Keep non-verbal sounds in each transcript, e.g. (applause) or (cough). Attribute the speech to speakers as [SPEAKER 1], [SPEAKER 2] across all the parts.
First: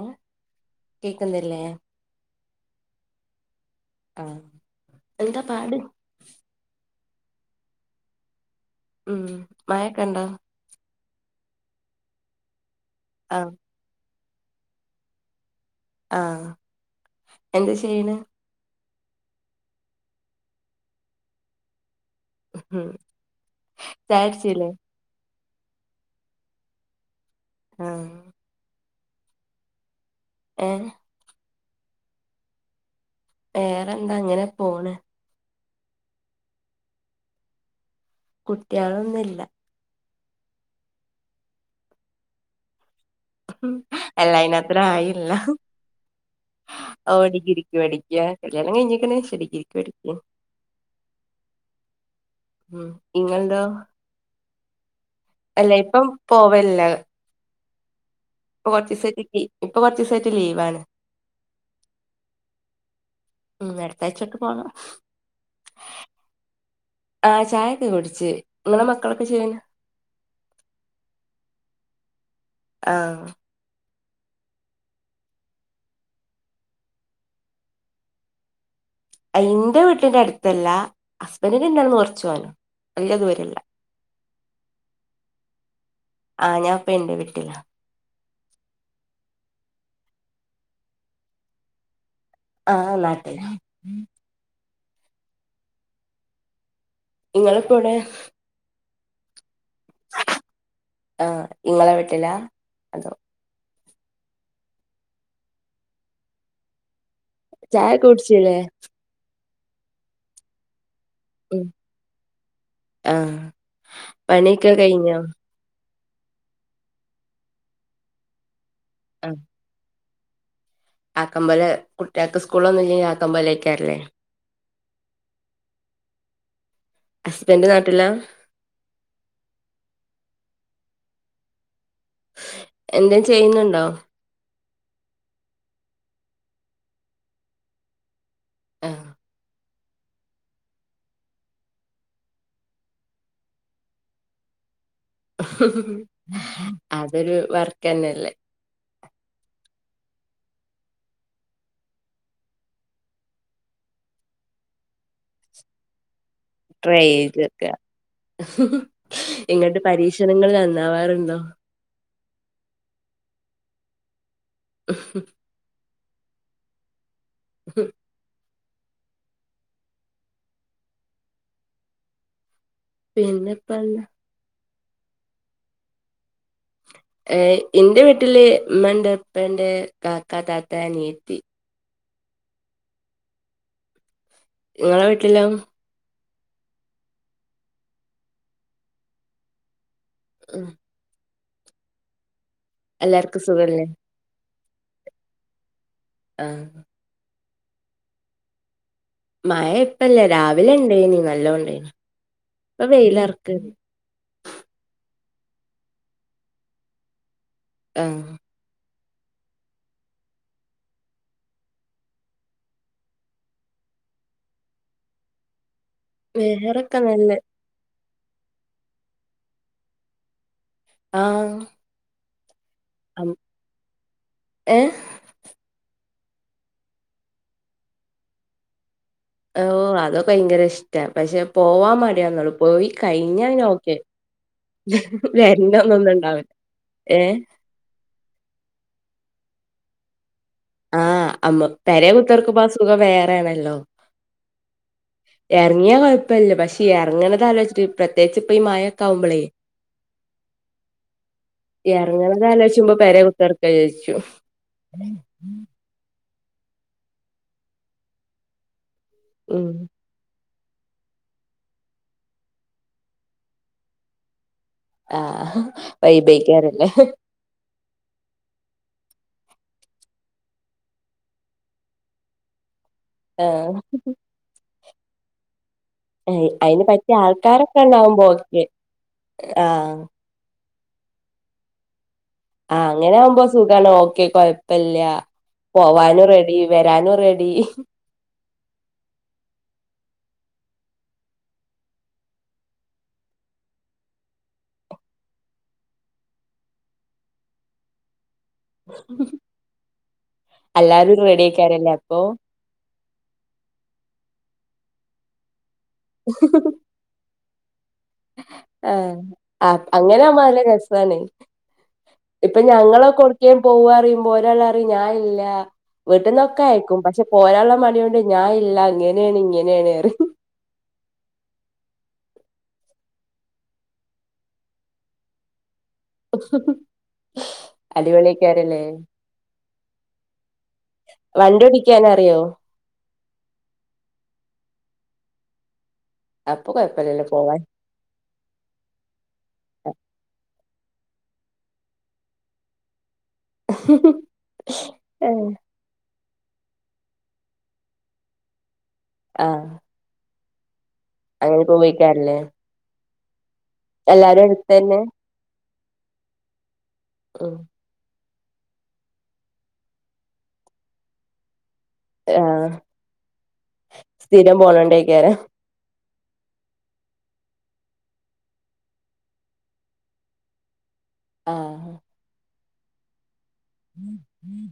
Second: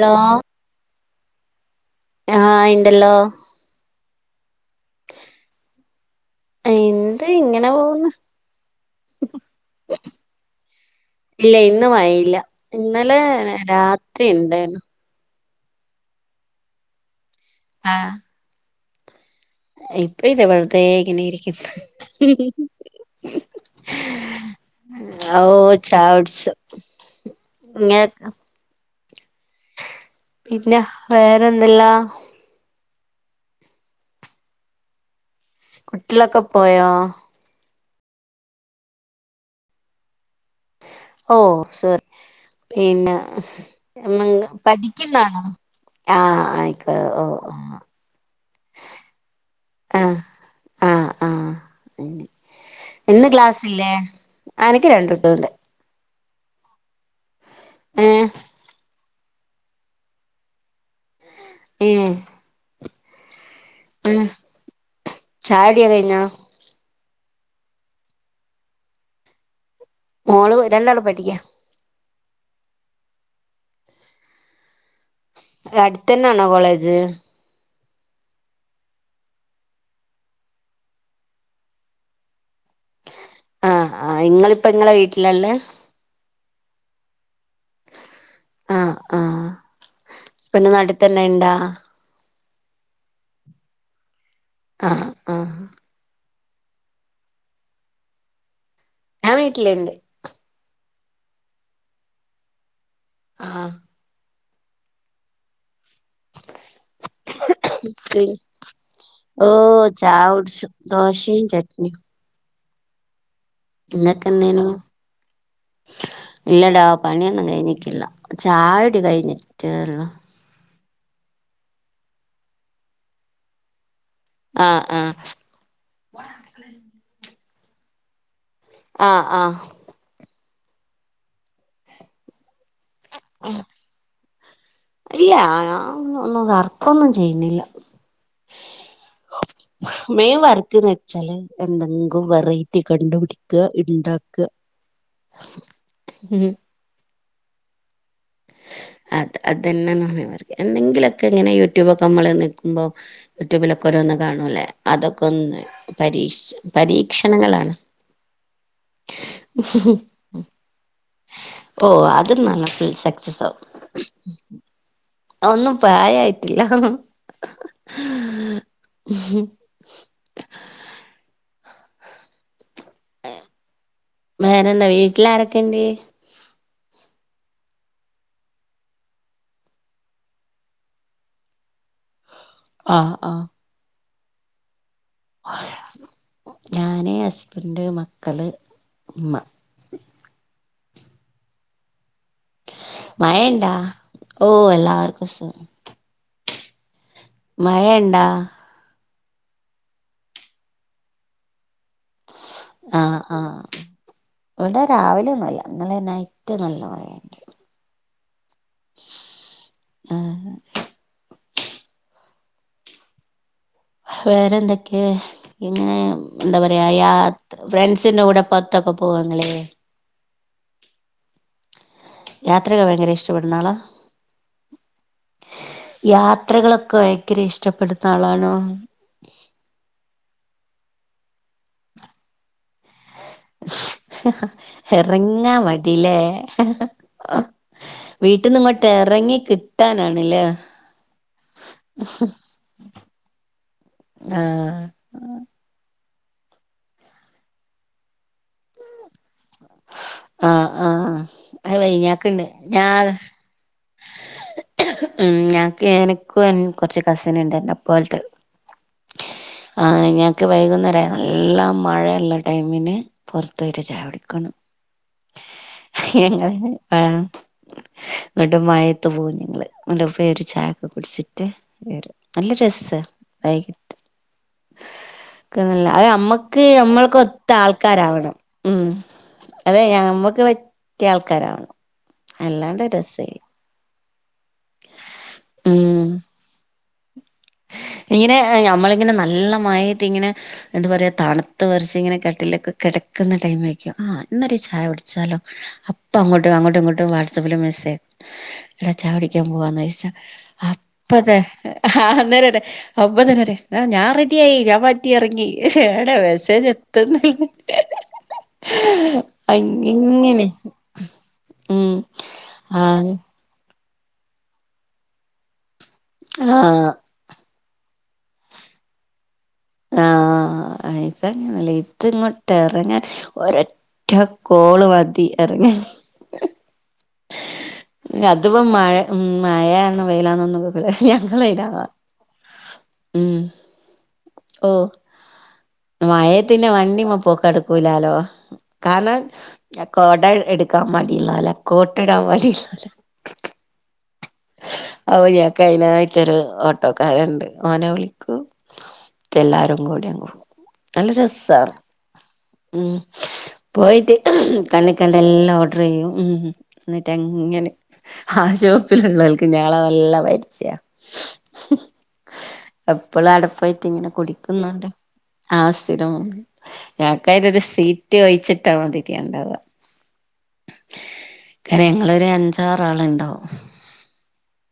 [SPEAKER 1] ആ
[SPEAKER 2] ലോ.
[SPEAKER 1] കേക്കുന്നില്ലേ.
[SPEAKER 2] ആഹ് ഇണ്ടല്ലോ.
[SPEAKER 1] ആ എന്താ പാട്
[SPEAKER 2] എന്ത് ഇങ്ങനെപോവ്ന്ന്.
[SPEAKER 1] ഉം മയൊക്കെണ്ടോ.
[SPEAKER 2] ഇല്ല ഇന്ന് മയല്ല ഇന്നലെ
[SPEAKER 1] ആ
[SPEAKER 2] രാത്രി ഇണ്ടെനു.
[SPEAKER 1] ആഹ എന്ത് ചെയ്യണ്.
[SPEAKER 2] ഇപ്പ ഇത വെറുതെ ഇങ്ങനെ ഇരിക്കുന്ന്. ഹിഹി ഹി ഹേ
[SPEAKER 1] ചായടിച്ചില്ലേ
[SPEAKER 2] ആ ഓ ചായകുടിച്ചു
[SPEAKER 1] ആ ഏ
[SPEAKER 2] ഇല്ല വേറെന്തെല്ലാ.
[SPEAKER 1] വേറെന്താ അങ്ങനെപോണ്.
[SPEAKER 2] കുട്ട്യളൊക്കെ പോയോ.
[SPEAKER 1] കുട്ട്യേളൊന്നുല്ല.
[SPEAKER 2] ഓ സോറി പിന്നെ മ്
[SPEAKER 1] അല്ല അയിനത്ര
[SPEAKER 2] പഠിക്ണ്ട.
[SPEAKER 1] ആയില്ല
[SPEAKER 2] ആഹ ആയിക്ക ഓ ആ.
[SPEAKER 1] ഡിഗ്രിക്ക് പഠിക്ക കല്യാണം കയിഞ്ക്ക്ണ് പഷേ ഡിഗ്രീക്ക് പഠിക്ക.
[SPEAKER 2] ആഹ് ആഹ് ഇന്ന്
[SPEAKER 1] ഇങ്ങൾന്തോ
[SPEAKER 2] ക്ലാസ്സില്ലേ അനക്ക് രണ്ടൂട്ടണ്ട്
[SPEAKER 1] അല്ലേ യ് പോം പോവല്ലെ
[SPEAKER 2] ഏഹ്.
[SPEAKER 1] ഇപ്പൊ കൊറച്ചുസായിട്ട്ക്കി ഇപ്പൊ കൊറച്ചുസായിട്ട് ലീവാണ്.
[SPEAKER 2] ലീവോ
[SPEAKER 1] ഉം അടുത്താഴ്ചൊക്കെ പോണം.
[SPEAKER 2] ചായുടി കഴിഞ്ഞോ
[SPEAKER 1] ആ ചായൊക്കെ കുടിച്ച് ഇങ്ങളെ മക്കളൊക്കെ ചെയ്യന
[SPEAKER 2] മോള് രണ്ടാള് പഠിക്ക.
[SPEAKER 1] ആഹ്.
[SPEAKER 2] അടുത്തനാണോ കോളേജ്?
[SPEAKER 1] ഇന്റെ വീട്ടിന്റെ അടുത്തല്ല ഹസ്ബന്റിന്റാട്ന്ന് കൊറച്ചവാനൊളു.
[SPEAKER 2] ആഹ് ആഹ് ഇങ്ങളിപ്പ ഇങ്ങളെ വീട്ടിലാള്ള
[SPEAKER 1] ആഹ ഞാൻപ്പ ഇന്റെ വീട്ടില.
[SPEAKER 2] ആഹ ആഹ പിന്നെ നാട്ടിത്ത ന്നെയിണ്ടാ.
[SPEAKER 1] ആഹ് നാട്ടിലാ.
[SPEAKER 2] ആഹ് ആഹ്.
[SPEAKER 1] ഇങ്ങള്പ്പോവിടെ?
[SPEAKER 2] ഞാൻ വീട്ടിലിണ്ട്.
[SPEAKER 1] ആഹ ഇങ്ങളെ വീട്ടിലാ. അതോ
[SPEAKER 2] ആഹ്.
[SPEAKER 1] ചായൊക്കെ കുടിച്ചിലേ?
[SPEAKER 2] ഓ ചായുട്ച് ദോശേം ചട്ട്ണിം
[SPEAKER 1] ആഹ്
[SPEAKER 2] ഇങ്ങക്ക് ന്തേനു ഇല്ലടാ പണിയൊന്നും കഴിഞ്ഞിക്കില്ല ചായുടി കഴിഞ്ഞിട്ടേള്ളു
[SPEAKER 1] ആക്കമ്പോലെ കുട്ട്യാക്ക് സ്കൂളൊന്നും ഇല്ലെങ്കിൽ ആക്കമ്പോലേക്കരല്ലേ
[SPEAKER 2] ആഹ് ആഹ്
[SPEAKER 1] ഹസ്ബൻഡ് നാട്ടില്ലാ?
[SPEAKER 2] ആ ആഹ്
[SPEAKER 1] എന്തേ ചെയ്യുന്നുണ്ടോ?
[SPEAKER 2] ഇല്ല ഞാൻ ഒന്നും വർക്കൊന്നും ചെയ്യുന്നില്ല
[SPEAKER 1] ആ
[SPEAKER 2] മേയിൻ വർക്ക്ന്ന് വെച്ചാല് എന്തെങ്കും വെറൈറ്റി കണ്ടുപിടിക്ക ഇണ്ടാക്ക ഉം
[SPEAKER 1] അതൊരു വർക്കെന്നെല്ലേ
[SPEAKER 2] അത് അതെന്നെയ മെയിൻ വർക്ക് എന്തെങ്കിലൊക്കെ ഇങ്ങനെ യൂട്യൂബൊക്കെ നമ്മൾ നീക്കുമ്പോ യൂട്യൂബിലൊക്കെ ഓരോന്ന് കാണുല്ലേ അതൊക്കൊന്ന് പരീക്ഷിച്ച്
[SPEAKER 1] ട്രൈ ചെയ്ത് വെക്ക
[SPEAKER 2] പരീക്ഷണങ്ങളാണ്
[SPEAKER 1] ഇങ്ങട്ട് പരീക്ഷണങ്ങൾ നന്നാവാറുണ്ടോ?
[SPEAKER 2] ഓ അതൊന്നന്നാവും സക്സസാവും. ഒന്നും പ്രായയിട്ടില്ല
[SPEAKER 1] പിന്നിപ്പെന്താ
[SPEAKER 2] വേറെന്താ വീട്ടിലാരൊക്കെണ്ട്?
[SPEAKER 1] എ ഇന്റെ വീട്ടില് മ്മണ്ട്, ഇപ്പണ്ട്, കാക്ക, താത്ത, അനിയത്തി
[SPEAKER 2] ആഹ് ആഹ്
[SPEAKER 1] ഇങ്ങളെ വീട്ടിലോ?
[SPEAKER 2] ഞാന് ഹസ്ബന്റ് മക്കള് ഇമ്മ
[SPEAKER 1] ഹ് എല്ലാർക്കും
[SPEAKER 2] മഴണ്ടാ.
[SPEAKER 1] സുഖല്ലേ
[SPEAKER 2] ഓ എല്ലാർക്കും സുഗ
[SPEAKER 1] ആ
[SPEAKER 2] മഴണ്ടാ?
[SPEAKER 1] മഴ ഇപ്പല്ല രാവിലെണ്ടേനി നല്ലോം ഇണ്ടേനി ഇപ്പൊ
[SPEAKER 2] ആഹ് ആഹ്
[SPEAKER 1] വെയിലറക്ക്ണ്ട്
[SPEAKER 2] ഇവിടെ രാവിലെയൊന്നുല്ല ഇന്നലെ നൈറ്റ് നല്ല മഴയ
[SPEAKER 1] ആഹ്
[SPEAKER 2] ആഹ് വേറെന്തൊക്കെയ ഇങ്ങെ എന്താ പറയാ
[SPEAKER 1] വേറൊക്കെ നല്ല
[SPEAKER 2] യാത് ഫ്രണ്ട്സിന്റെ കൂടെ പൊർതൊക്കെ പോവുവോ ങ്ങള്?
[SPEAKER 1] ആഹ്
[SPEAKER 2] യാത്രക്കെ ഭയങ്കര
[SPEAKER 1] അം
[SPEAKER 2] ഇഷ്ടപ്പെടുന്നാളാ?
[SPEAKER 1] ഏഹ്
[SPEAKER 2] യാത്രകളൊക്കെ ഭയങ്കര ഇഷ്ടപ്പെടുന്ന ആളാണോ?
[SPEAKER 1] ഓ അതൊക്കെ ഭയങ്കര ഇഷ്ട പക്ഷെ പോവാൻ മടിയാെന്നോള്ളു പോയി കഴിഞ്ഞ പിന്നൊക്കെ
[SPEAKER 2] ഇറങ്ങാ
[SPEAKER 1] വരണന്നു ഒന്നണ്ടാവില്ല ഏ
[SPEAKER 2] വീട്ടിൽന്നിങ്ങോട്ട് എറങ്ങി കിട്ടാനണല്ലേ
[SPEAKER 1] ആഹ് അമ്മ പെരെ കുത്തർക്ക്മ്പോ ആ സുഖം വേറെയാണല്ലോ
[SPEAKER 2] ആഹ്
[SPEAKER 1] എർങ്ങിയാൽ കുഴപ്പല്ല പക്ഷെ എർങ്ങണതാലോയ്ച്ചിട്ട് പ്രത്യേകിച്ച് ഇപ്പ ഈ മായൊക്കെ ആവുമ്പോളേ
[SPEAKER 2] ആഹ് ആഹ് അത്
[SPEAKER 1] എർങ്ങണത്
[SPEAKER 2] വൈഞ്ഞാക്കുണ്ട്
[SPEAKER 1] ആലോയ്ച്ചുമ്പോ
[SPEAKER 2] ഞാൻ
[SPEAKER 1] പെരെ കുത്തർ ക്കാന്ന് വിചാരിക്കും
[SPEAKER 2] മ് ഞക്ക് എനക്കു കൊർച്ച് കസിനിണ്ട് എന്നപ്പോൽതെ
[SPEAKER 1] ഉം
[SPEAKER 2] അ ഞാക്ക് വൈകുന്നേരായ നല്ല മഴയിള്ള ടൈമിന് പൊർതോയിട്ട് ചായുടിക്കണം
[SPEAKER 1] ആഹ്
[SPEAKER 2] ങ്ങള്
[SPEAKER 1] വൈബേക്കാരല്ലേ
[SPEAKER 2] ആഹ് ഇങ്ങട്ട് മഴത്ത് പോയിഞങ്ങള് ഇ പേര് ചായക്കെ കുടിച്ചിട്ട്. വരുംനല്ല രസ
[SPEAKER 1] ആഹ
[SPEAKER 2] അത് നമ്മക്ക്
[SPEAKER 1] അയിന്
[SPEAKER 2] നമ്മൾക്ക
[SPEAKER 1] പറ്റിയ
[SPEAKER 2] ഒത്ത
[SPEAKER 1] ആൾക്കാരൊക്കെ ഉണ്ടാവുമ്പോ
[SPEAKER 2] ആൾക്കാരാവണം
[SPEAKER 1] ഓക്കെ
[SPEAKER 2] ഉ. അതെ
[SPEAKER 1] ആഹ്
[SPEAKER 2] ഞമ്മുക്ക് പറ്റിയ ആൾക്കാരാവണം.
[SPEAKER 1] ആ
[SPEAKER 2] അല്ലാണ്ട്
[SPEAKER 1] അങ്ങനെ
[SPEAKER 2] രസല്ല
[SPEAKER 1] ആകുമ്പോ സുഖമാണ് ഓക്കെ കൊഴപ്പില്ല
[SPEAKER 2] ഉം
[SPEAKER 1] പോവാനും റെഡി വരാനും റെഡി റെഡി
[SPEAKER 2] ഇങ്ങനെ ഞമ്മളിങ്ങനെ നല്ല മഴത് ഇങ്ങനെ. എന്താ പറയാ തണുത്ത വിറച് ഇങ്ങനെ കട്ടിലൊക്കെ കിടക്കുന്ന ടൈം ആരിക്കും ആ എന്നാല ചായ കുടിച്ചാലോ. അപ്പൊ അങ്ങോട്ടും അങ്ങോട്ടും ഇങ്ങോട്ടും വാട്സആപ്പില് മെസ്സേജ് ആക്കും. ചായ കുടിക്കാൻ പോവാന്നഴച്ച
[SPEAKER 1] എല്ലാരും
[SPEAKER 2] അപ്പത.
[SPEAKER 1] റെഡിയേക്കാരല്ലേ അപ്പൊ
[SPEAKER 2] അപ് തന്നെ റയുംഞാൻ റെഡിയായി ഞാൻ മാറ്റിയിറങ്ങി എവിടെമെസ്സേജ് എ.
[SPEAKER 1] ആഹ്
[SPEAKER 2] അ
[SPEAKER 1] ആഹ് അങ്ങനെ ആവുമ്പോ
[SPEAKER 2] ങ്ങിനെ
[SPEAKER 1] നല്ല രസാണ്
[SPEAKER 2] ഉം ആ
[SPEAKER 1] എവിടേക്കെങ്കിലുംപോവാന്ന് അറിയുമ്പോ ഒരാൾ പറയും ഞാൻ ഇല്ല വീട്ടിൽന്നൊക്കെ
[SPEAKER 2] ആ
[SPEAKER 1] അയക്കും പക്ഷെ. പോരാളള മടി കൊണ്ട് ഞാൻ ഇല്ല ഇങ്ങനെയാണ് ഇങ്ങനെയാണ് പറയും
[SPEAKER 2] ആ ആ ങ്ങനല്ലേ ഇത ഇങ്ങോട്ട് ഇറങ്ങാൻ ഒരൊറ്റ കോള് മതി ഇറങ്ങാൻ.
[SPEAKER 1] ഹും ഹും
[SPEAKER 2] അതിപ്പോ മഴ ഉ മഴാണ് വെയിലാന്നൊന്നുംക്കല ഞങ്ങൾ ഇരാ
[SPEAKER 1] യോ
[SPEAKER 2] ഉം ഓ മയത്ത് പിന്നെ
[SPEAKER 1] അപ്പൊ
[SPEAKER 2] വണ്ടിമ്മ
[SPEAKER 1] കൊഴപ്പല്ലല്ലോ
[SPEAKER 2] പൊക്
[SPEAKER 1] പോവാൻ
[SPEAKER 2] നടക്കൂലാലോ. കാരണം കൊട എടുക്കാൻ മടില്ല വരാ കോട്ട് ഇടാൻ മടി ഇല്ല വരാ ഹവു നമുക് അതിനായിട് ഇച്ചെരുഓട്ടോക്കാരുണ്ട് ഓനെ വിളിക്കു
[SPEAKER 1] ആഹ്
[SPEAKER 2] എല്ലാരും കൂടി അങ്ങ് പോും. നല്ല
[SPEAKER 1] അങ്ങനെ
[SPEAKER 2] രസമാണ്
[SPEAKER 1] പോവേക്കാരല്ലേ
[SPEAKER 2] ഉ പോയിട്ട്
[SPEAKER 1] എല്ലാരും അടുത്തന്നെ
[SPEAKER 2] കണ്ണിക്കണ്ടഎല്ലാം. ടയും ഉ എന്നിട്ട്
[SPEAKER 1] ഉം
[SPEAKER 2] അങ്ങനെ. ആ ഷോപ്പില് ഉള്ള ആൾക്ക് ഞങ്ങളെ നല്ല പരിച്ചയാ.
[SPEAKER 1] ആഹ്
[SPEAKER 2] എപ്പോളും അട പോയിട്ട് ഇങ്ങനെ
[SPEAKER 1] സ്ഥിരം
[SPEAKER 2] കുടിക്കുന്നുണ്ട്
[SPEAKER 1] പോണോണ്ടേക്കാരം
[SPEAKER 2] ആസുര. ഞങ്ങൾക്ക് അതിന് ഒരു സീറ്റ് ഒഴിച്ചിട്ടാ മാതിരി ഉണ്ടാവ. കാര
[SPEAKER 1] ആഹ്
[SPEAKER 2] ഞങ്ങളൊരു അഞ്ചാറ് ആൾ ഉണ്ടാാവും.
[SPEAKER 1] ഉം ഉം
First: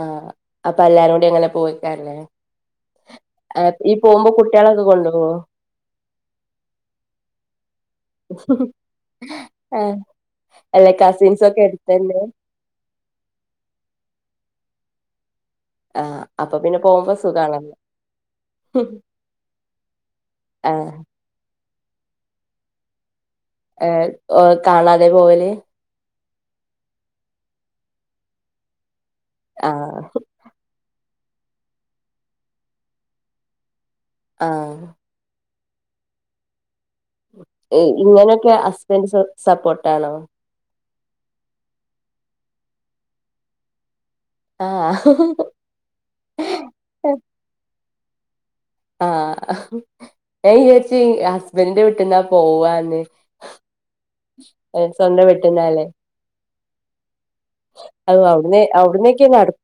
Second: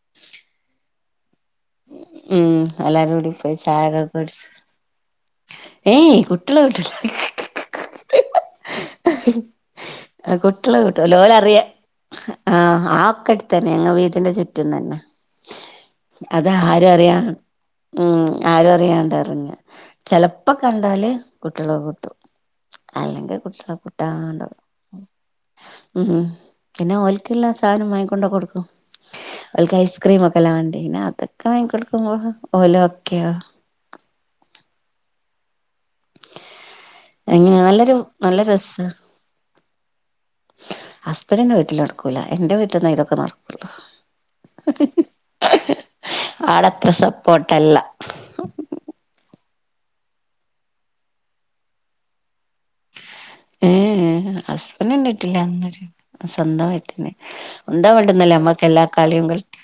[SPEAKER 1] ആഹ് അപ്പൊ എല്ലാരും കൂടി ങ്ങനെ പോയിക്കാരല്ലേ
[SPEAKER 2] ഉം എല്ലാരും കൂടി പോയി
[SPEAKER 1] ഈ
[SPEAKER 2] ചായയൊക്കെ
[SPEAKER 1] പോകുമ്പോ
[SPEAKER 2] കുടിച്ച്
[SPEAKER 1] കുട്ടികളൊക്കെ കൊണ്ടുപോവോ.
[SPEAKER 2] ഏയ് കുട്ടികളെവിട്ടില്ല.
[SPEAKER 1] ആഹ് അല്ല കസിൻസൊക്കെ എടുത്തന്നെ.
[SPEAKER 2] ആഹ ആ ഒക്കെ അടുത്തന്നെ ങ്ങ വീടിന്റെ ചുറ്റും തന്നെ.
[SPEAKER 1] ആഹ്
[SPEAKER 2] അത്
[SPEAKER 1] അപ്പൊ പിന്നെ
[SPEAKER 2] ആരും
[SPEAKER 1] പോകുമ്പോ
[SPEAKER 2] അറിയാ
[SPEAKER 1] സുഖാണല്ലോ
[SPEAKER 2] ഉം ആരം അറിയണ്ടറങ്ങ ചെിലപ്പോ
[SPEAKER 1] ആഹ്
[SPEAKER 2] കണ്ടാല് കുട്ടികളെ കൂട്ടും അല്ലെങ്കി കൂട്ടൂല
[SPEAKER 1] ഏഹ് കാണാതെ പോകല്.
[SPEAKER 2] ഉം പിന്നെ ഓൽക്ള്ള സാനം മാങ്ങിക്കൊണ്ടേ കൊട്ക്കും ഓൽക്ക്
[SPEAKER 1] ആഹ്
[SPEAKER 2] ഐസ്ക്രീം ഒക്കെ. വണ്ടീ അതൊക്കെ വാങ്ങി കൊടുക്കുമ്പോ ഓലൊക്കെ ആവും
[SPEAKER 1] ആഹ്
[SPEAKER 2] അങ്ങനെ നല്ലൊരു നല്ല
[SPEAKER 1] ഇങ്ങനെയൊക്കെ
[SPEAKER 2] രസാ
[SPEAKER 1] ഹസ്ബൻറ് സപ്പോർട്ടാണോ
[SPEAKER 2] ഹസ്ബൻഡിന്റെ വീട്ടിൽ നടക്കൂല എന്റെ വീട്ടിൽന്ന ഇതൊക്കെ നടക്കള്ളു
[SPEAKER 1] ആഹ്
[SPEAKER 2] ആടെ അത്ര സപ്പോട്ടല്ല.
[SPEAKER 1] ആഹ് ഞാൻ വിചാര്ച്ചു ഹസ്ബൻഡിന്റെ വീട്ടിൽന്നാ പോവാന്ന്.
[SPEAKER 2] ഏഹ് ഏഹ്
[SPEAKER 1] ഏഹ്
[SPEAKER 2] ഹസ്ബൻഡ്ന്റെ
[SPEAKER 1] സ്വന്തം വീട്ടിന്നാല്ലേ
[SPEAKER 2] വീട്ടിന്നെല്ല സ്വന്തം വീട്ടീന്ന് നമ്മൾടെ
[SPEAKER 1] അത്
[SPEAKER 2] വീട്ടിന്നെല്ലേ ഞമ്മൾ
[SPEAKER 1] അവിടുന്ന്
[SPEAKER 2] എല്ലാ കളിമ്
[SPEAKER 1] അവിടന്നൊക്കെ
[SPEAKER 2] കളിക്ക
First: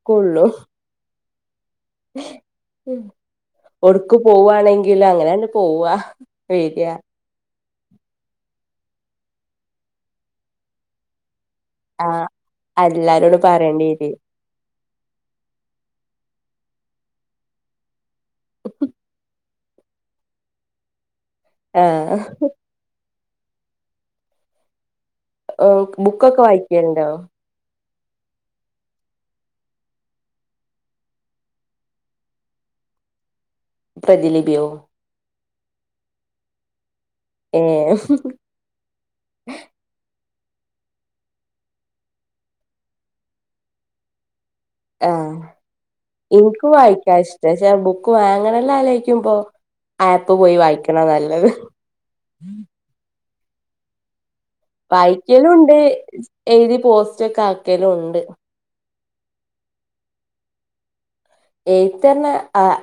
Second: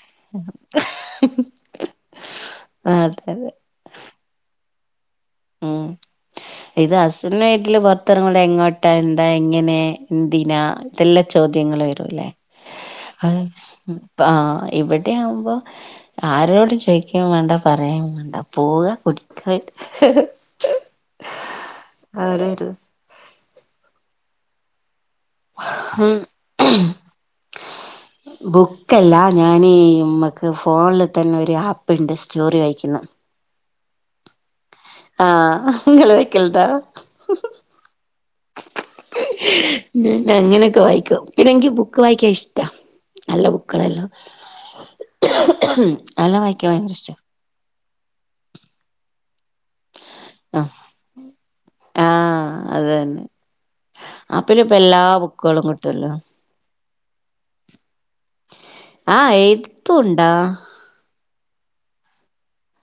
[SPEAKER 1] ഒട്ക്ക് പോവാണെങ്കിലും അങ്ങനെണ് പോവ വേര.
[SPEAKER 2] ഇവ്ട്ന്ന് വീട്ടിൽ പുത്തറങ്ങുമ്പോ എങ്ങോട്ടാ എന്താ എങ്ങനെ ന്തിനാ ഇതെല്ലാ ചോദ്യങ്ങള്
[SPEAKER 1] ആഹ്
[SPEAKER 2] വരുല്ലേ
[SPEAKER 1] എല്ലാരോടും
[SPEAKER 2] അഹ്
[SPEAKER 1] പറയേണ്ടി വരും
[SPEAKER 2] പ്പാ ഇവി വിടെ ആവുമ്പോ ആരോടും ചോദിക്കെ വേണ്ട പറയെ വേണ്ട പോവ കുടിക്ക. ഹ് ഹ്
[SPEAKER 1] ആഹ് ഓഹ് ബുക്കൊക്കെ
[SPEAKER 2] ഇത്
[SPEAKER 1] വായിക്കല്ണ്ടോ
[SPEAKER 2] ബുക്കല്ല ഞൻ മക്ക് ഫോണിൽ തന്നെ ഒരു ആപ്പ്ണ്ട് സ്റ്റോറി വായിക്കുന്നു
[SPEAKER 1] പ്രതിലിപിയോ.
[SPEAKER 2] ആഹ് ഇങ്ങളയിക്കല്ണ്ടോ
[SPEAKER 1] പിന്നെ
[SPEAKER 2] ഞാൻ അങ്ങനെയൊക്കെ വായിക്കും പിന്നെക്ക് ബുക്ക് വായിക്കാൻ ഇഷ്ടാ. നല്ല ബുക്കാള്ളെല്ലം
[SPEAKER 1] ആഹ് ഇനിക്കും
[SPEAKER 2] ഇഷ്ട
[SPEAKER 1] വായിക്കാ ഇഷ്ടാ പക്ഷേ ബുക്ക് വാങ്ങണല്ലോ ആലോയ്ക്കുമ്പോ. ആപ്പ് പോയി വായിക്കണ നല്ലത്
[SPEAKER 2] ആഹ് അത് തന്നെ ആപ്പ്ല് പ്പ എല്ലാ ബുക്കുകളും
[SPEAKER 1] വായിക്കലുണ്ട്
[SPEAKER 2] കിട്ടല്ലോ.
[SPEAKER 1] എഴുതി പോസ്റ്റ് ഒക്കെ ആക്കലും ഉണ്ട്.
[SPEAKER 2] ആഹ് എഴുത്തു ണ്ടോ.
[SPEAKER 1] എഴുത്ത്ർഞ്ഞ ആഹ്.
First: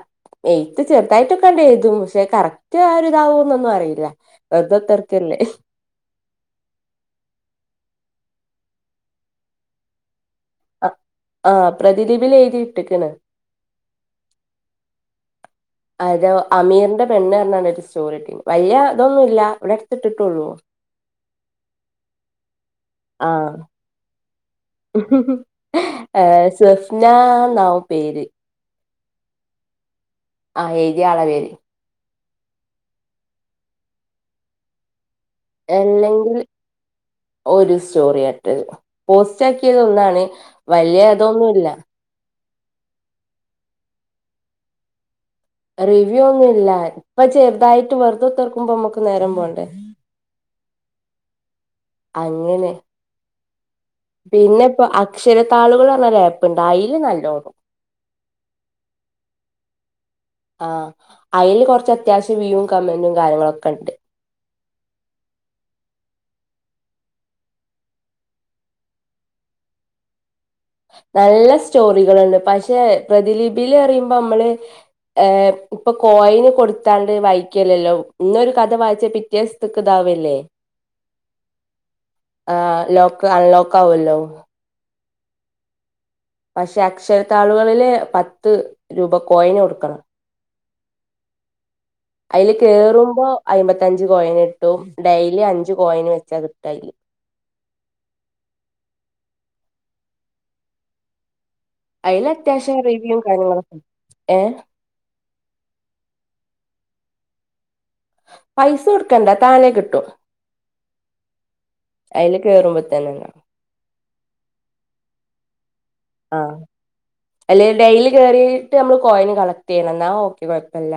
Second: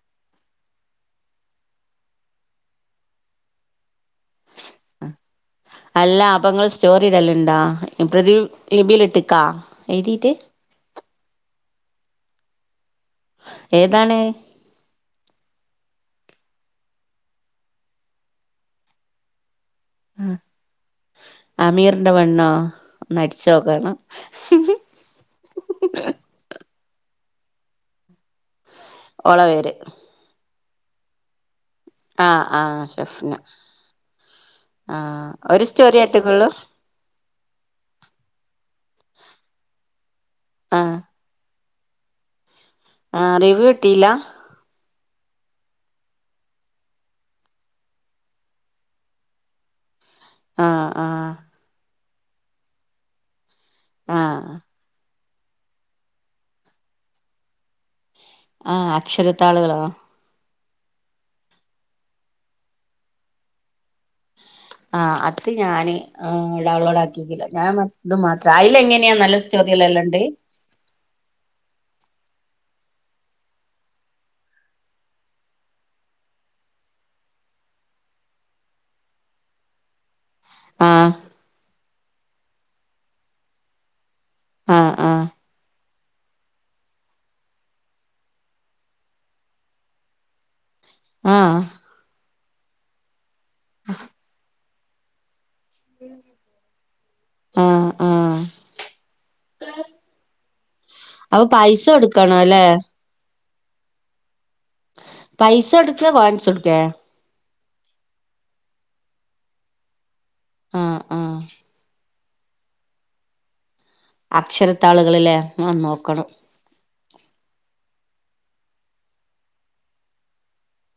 [SPEAKER 1] എഴ്ത്ത് ചെറുതായിട്ടൊക്കണ്ട് എഴുതും പക്ഷെ കറക്റ്റ് ആഹ്ഒര് ഇതാവോന്നൊന്നും അറീല. വേർതതർക്കല്ലേ.
[SPEAKER 2] അല്ല അപ്പങ്ങൾ സ്റ്റോറി ഇടല് ണ്ടോ പ്രതി ലിപിൽ ഇട്ട്ക്കാ എഴുതിട്ട്.
[SPEAKER 1] അഹ് ആഹ് പ്രദലീപിൽ എഴുതി ഇട്ട്ക്ക്ണ്.
[SPEAKER 2] ഏതാണ്.
[SPEAKER 1] അത് അമീറിന്റെ പെണ്ണ് ർഞ്ക്കാണ്ട് ഒരു സ്റ്റോറിട്ടിനി വല്യ തൊന്നുല്ല ഇവിടെട്ത്ത്
[SPEAKER 2] ഉം അമീറിന്റെ പെണ്ണോ ഒന്നടിച്ചോക്കണം.
[SPEAKER 1] ആഹ് സ്വഫ്ന നാവും പേര്.
[SPEAKER 2] ഓളെ പേര്.
[SPEAKER 1] ആഹ് എഴതിയാ ആളെ പേര്.
[SPEAKER 2] ആഹ് ആ ഷെഫ്ന. ആഹ് ഒ ര്
[SPEAKER 1] അല്ലെങ്കിൽ
[SPEAKER 2] സ്റ്റോറിയട്ട്ക്കൊള്ളൂ.
[SPEAKER 1] ഒരു സ്റ്റോറിയാ ഇട്ടത് പോസ്റ്റ് ആക്കിയത് ഒന്നാണ്
[SPEAKER 2] ആഹ്
[SPEAKER 1] വല്ല്യതൊന്നുല്ല
[SPEAKER 2] ആഹ് റിവ്യൂ ട്ടിയില്ല
[SPEAKER 1] റിവ്യൂ ഒന്നുല്ല ഇപ്പൊ ചെർതായിട്ട് വെർതെക്കുത്തർക്കുമ്പോ അമ്മക്ക് നേരം പോണ്ടേ
[SPEAKER 2] ആഹ് ആഹ്
[SPEAKER 1] അങ്ങനെ
[SPEAKER 2] ആഹ്
[SPEAKER 1] പിന്നെ ഇപ്പ അക്ഷരത്താളുകൾ അർഞ്ഞ ഒരു ഏപ്പ്ണ്ട് അയില് നല്ലോടും
[SPEAKER 2] ആഹ് അക്ഷരത്താളുകളോ?
[SPEAKER 1] ആഹ് അയ്ല് കൊർച്ച് അത്യാവശ്യം വ്യൂവും കമന്റും കാര്യങ്ങളൊക്കെണ്ട്.
[SPEAKER 2] ആഹ് അത് ഞാന് ആഹ് ഡൗൺലോഡ് ആകിട്ടില്ല ഞാൻ പർഞ് ഇത് മാത്രം അയ്ല് എങ്ങനെയാ നല്ല സ്റ്റോറികള് എല്ലാൻഡ്
[SPEAKER 1] നല്ല സ്റ്റോറികള്ണ്ട് പക്ഷെ പ്രതിലീപില് പറിമ്പം അമ്മള് ഏഹ് ഇപ്പൊ കോയിന് കൊടുത്താണ്ട് വായിക്കല്ലല്ലോ ഇന്നൊരു കഥ വായിച്ച പി റ്റെ സ്ത്ക്ക് താവല്ലേ
[SPEAKER 2] ആഹ്
[SPEAKER 1] ആഹ് ലോക്ക് അൺലോക്ക് ആവുല്ലോ
[SPEAKER 2] ആഹ് ആഹ്
[SPEAKER 1] പക്ഷെ അക്ഷരത്താളുകളില് പത്ത് രൂപ കോയിന് കൊടുക്കണം
[SPEAKER 2] ആഹ്
[SPEAKER 1] അയ്ല് കേറുമ്പോ അയ്മ്പത്തഞ്ച് കോയിന് കിട്ടും ഡെയിലി അഞ്ച് കോയിന് വെച്ചാ കിട്ടാ അയ്ല്
[SPEAKER 2] ആഹ് ആഹ് (unintelligible)
[SPEAKER 1] അയ്ല്
[SPEAKER 2] അല്ലെ
[SPEAKER 1] അത്യാവശ്യം റിവ്യും കാര്യങ്ങളോക്കെ ഇ ഏഹ്
[SPEAKER 2] പൈസ കോടുക്കെ കോയൻസ് കോട്ക്കെ
[SPEAKER 1] പൈസ കോട്ക്കണ്ട താനേ കിട്ടും
[SPEAKER 2] ആഹ് ആഹ്
[SPEAKER 1] അയ്ല് കേറുമ്പോ തന്നെ എന്നാ
[SPEAKER 2] അക്ഷരത്താളുകള് ലെ ഒന്ന് നോക്കണം
[SPEAKER 1] അല്ലേ ഡെയ്ലി കേറിട്ട് നമ്മള് കോയിന് കളക്ട് ചെയ്യണം എന്നാ ഓക്കെ കൊഴപ്പല്ല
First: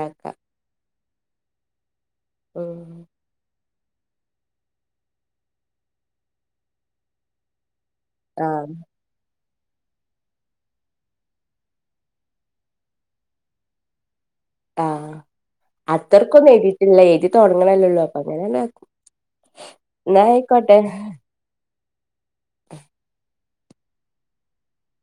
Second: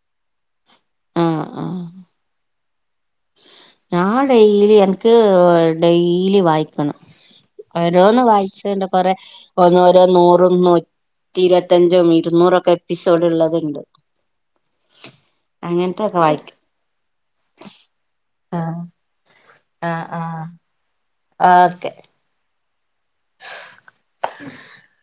[SPEAKER 2] ആഹ് ആഹ്
[SPEAKER 1] ഉം
[SPEAKER 2] ഞാൻ ഡെയ്ലി എൻക്ക് ഡെയ്‌ലി വായിക്കണം ഓരോന്ന്
[SPEAKER 1] ആഹ്
[SPEAKER 2] വായിച്ചണ്ട് കൊറെ ഒന്നോരോ നൂറും നൂറ്റി ഇരത്തഞ്ചും ഇരുന്നൂറൊക്കെ എപ്പിസോഡ് ഇള്ളത്ണ്ട്
[SPEAKER 1] ആഹ് അത്രക്കൊന്നും
[SPEAKER 2] വായിക്കും
[SPEAKER 1] എഴുതിട്ടില്ല എഴുതി തുടങ്ങ്ണല്ലേ ഒള്ളൂ അങ്ങനെന്നെ
[SPEAKER 2] ആഹ് ആഹ്
[SPEAKER 1] എന്നാ
[SPEAKER 2] ആഹ്
[SPEAKER 1] ആയ്ക്കോട്ടെ
[SPEAKER 2] ഓക്കെ
[SPEAKER 1] ഉഹ (inaudible)
[SPEAKER 2] ഉ (inaudible)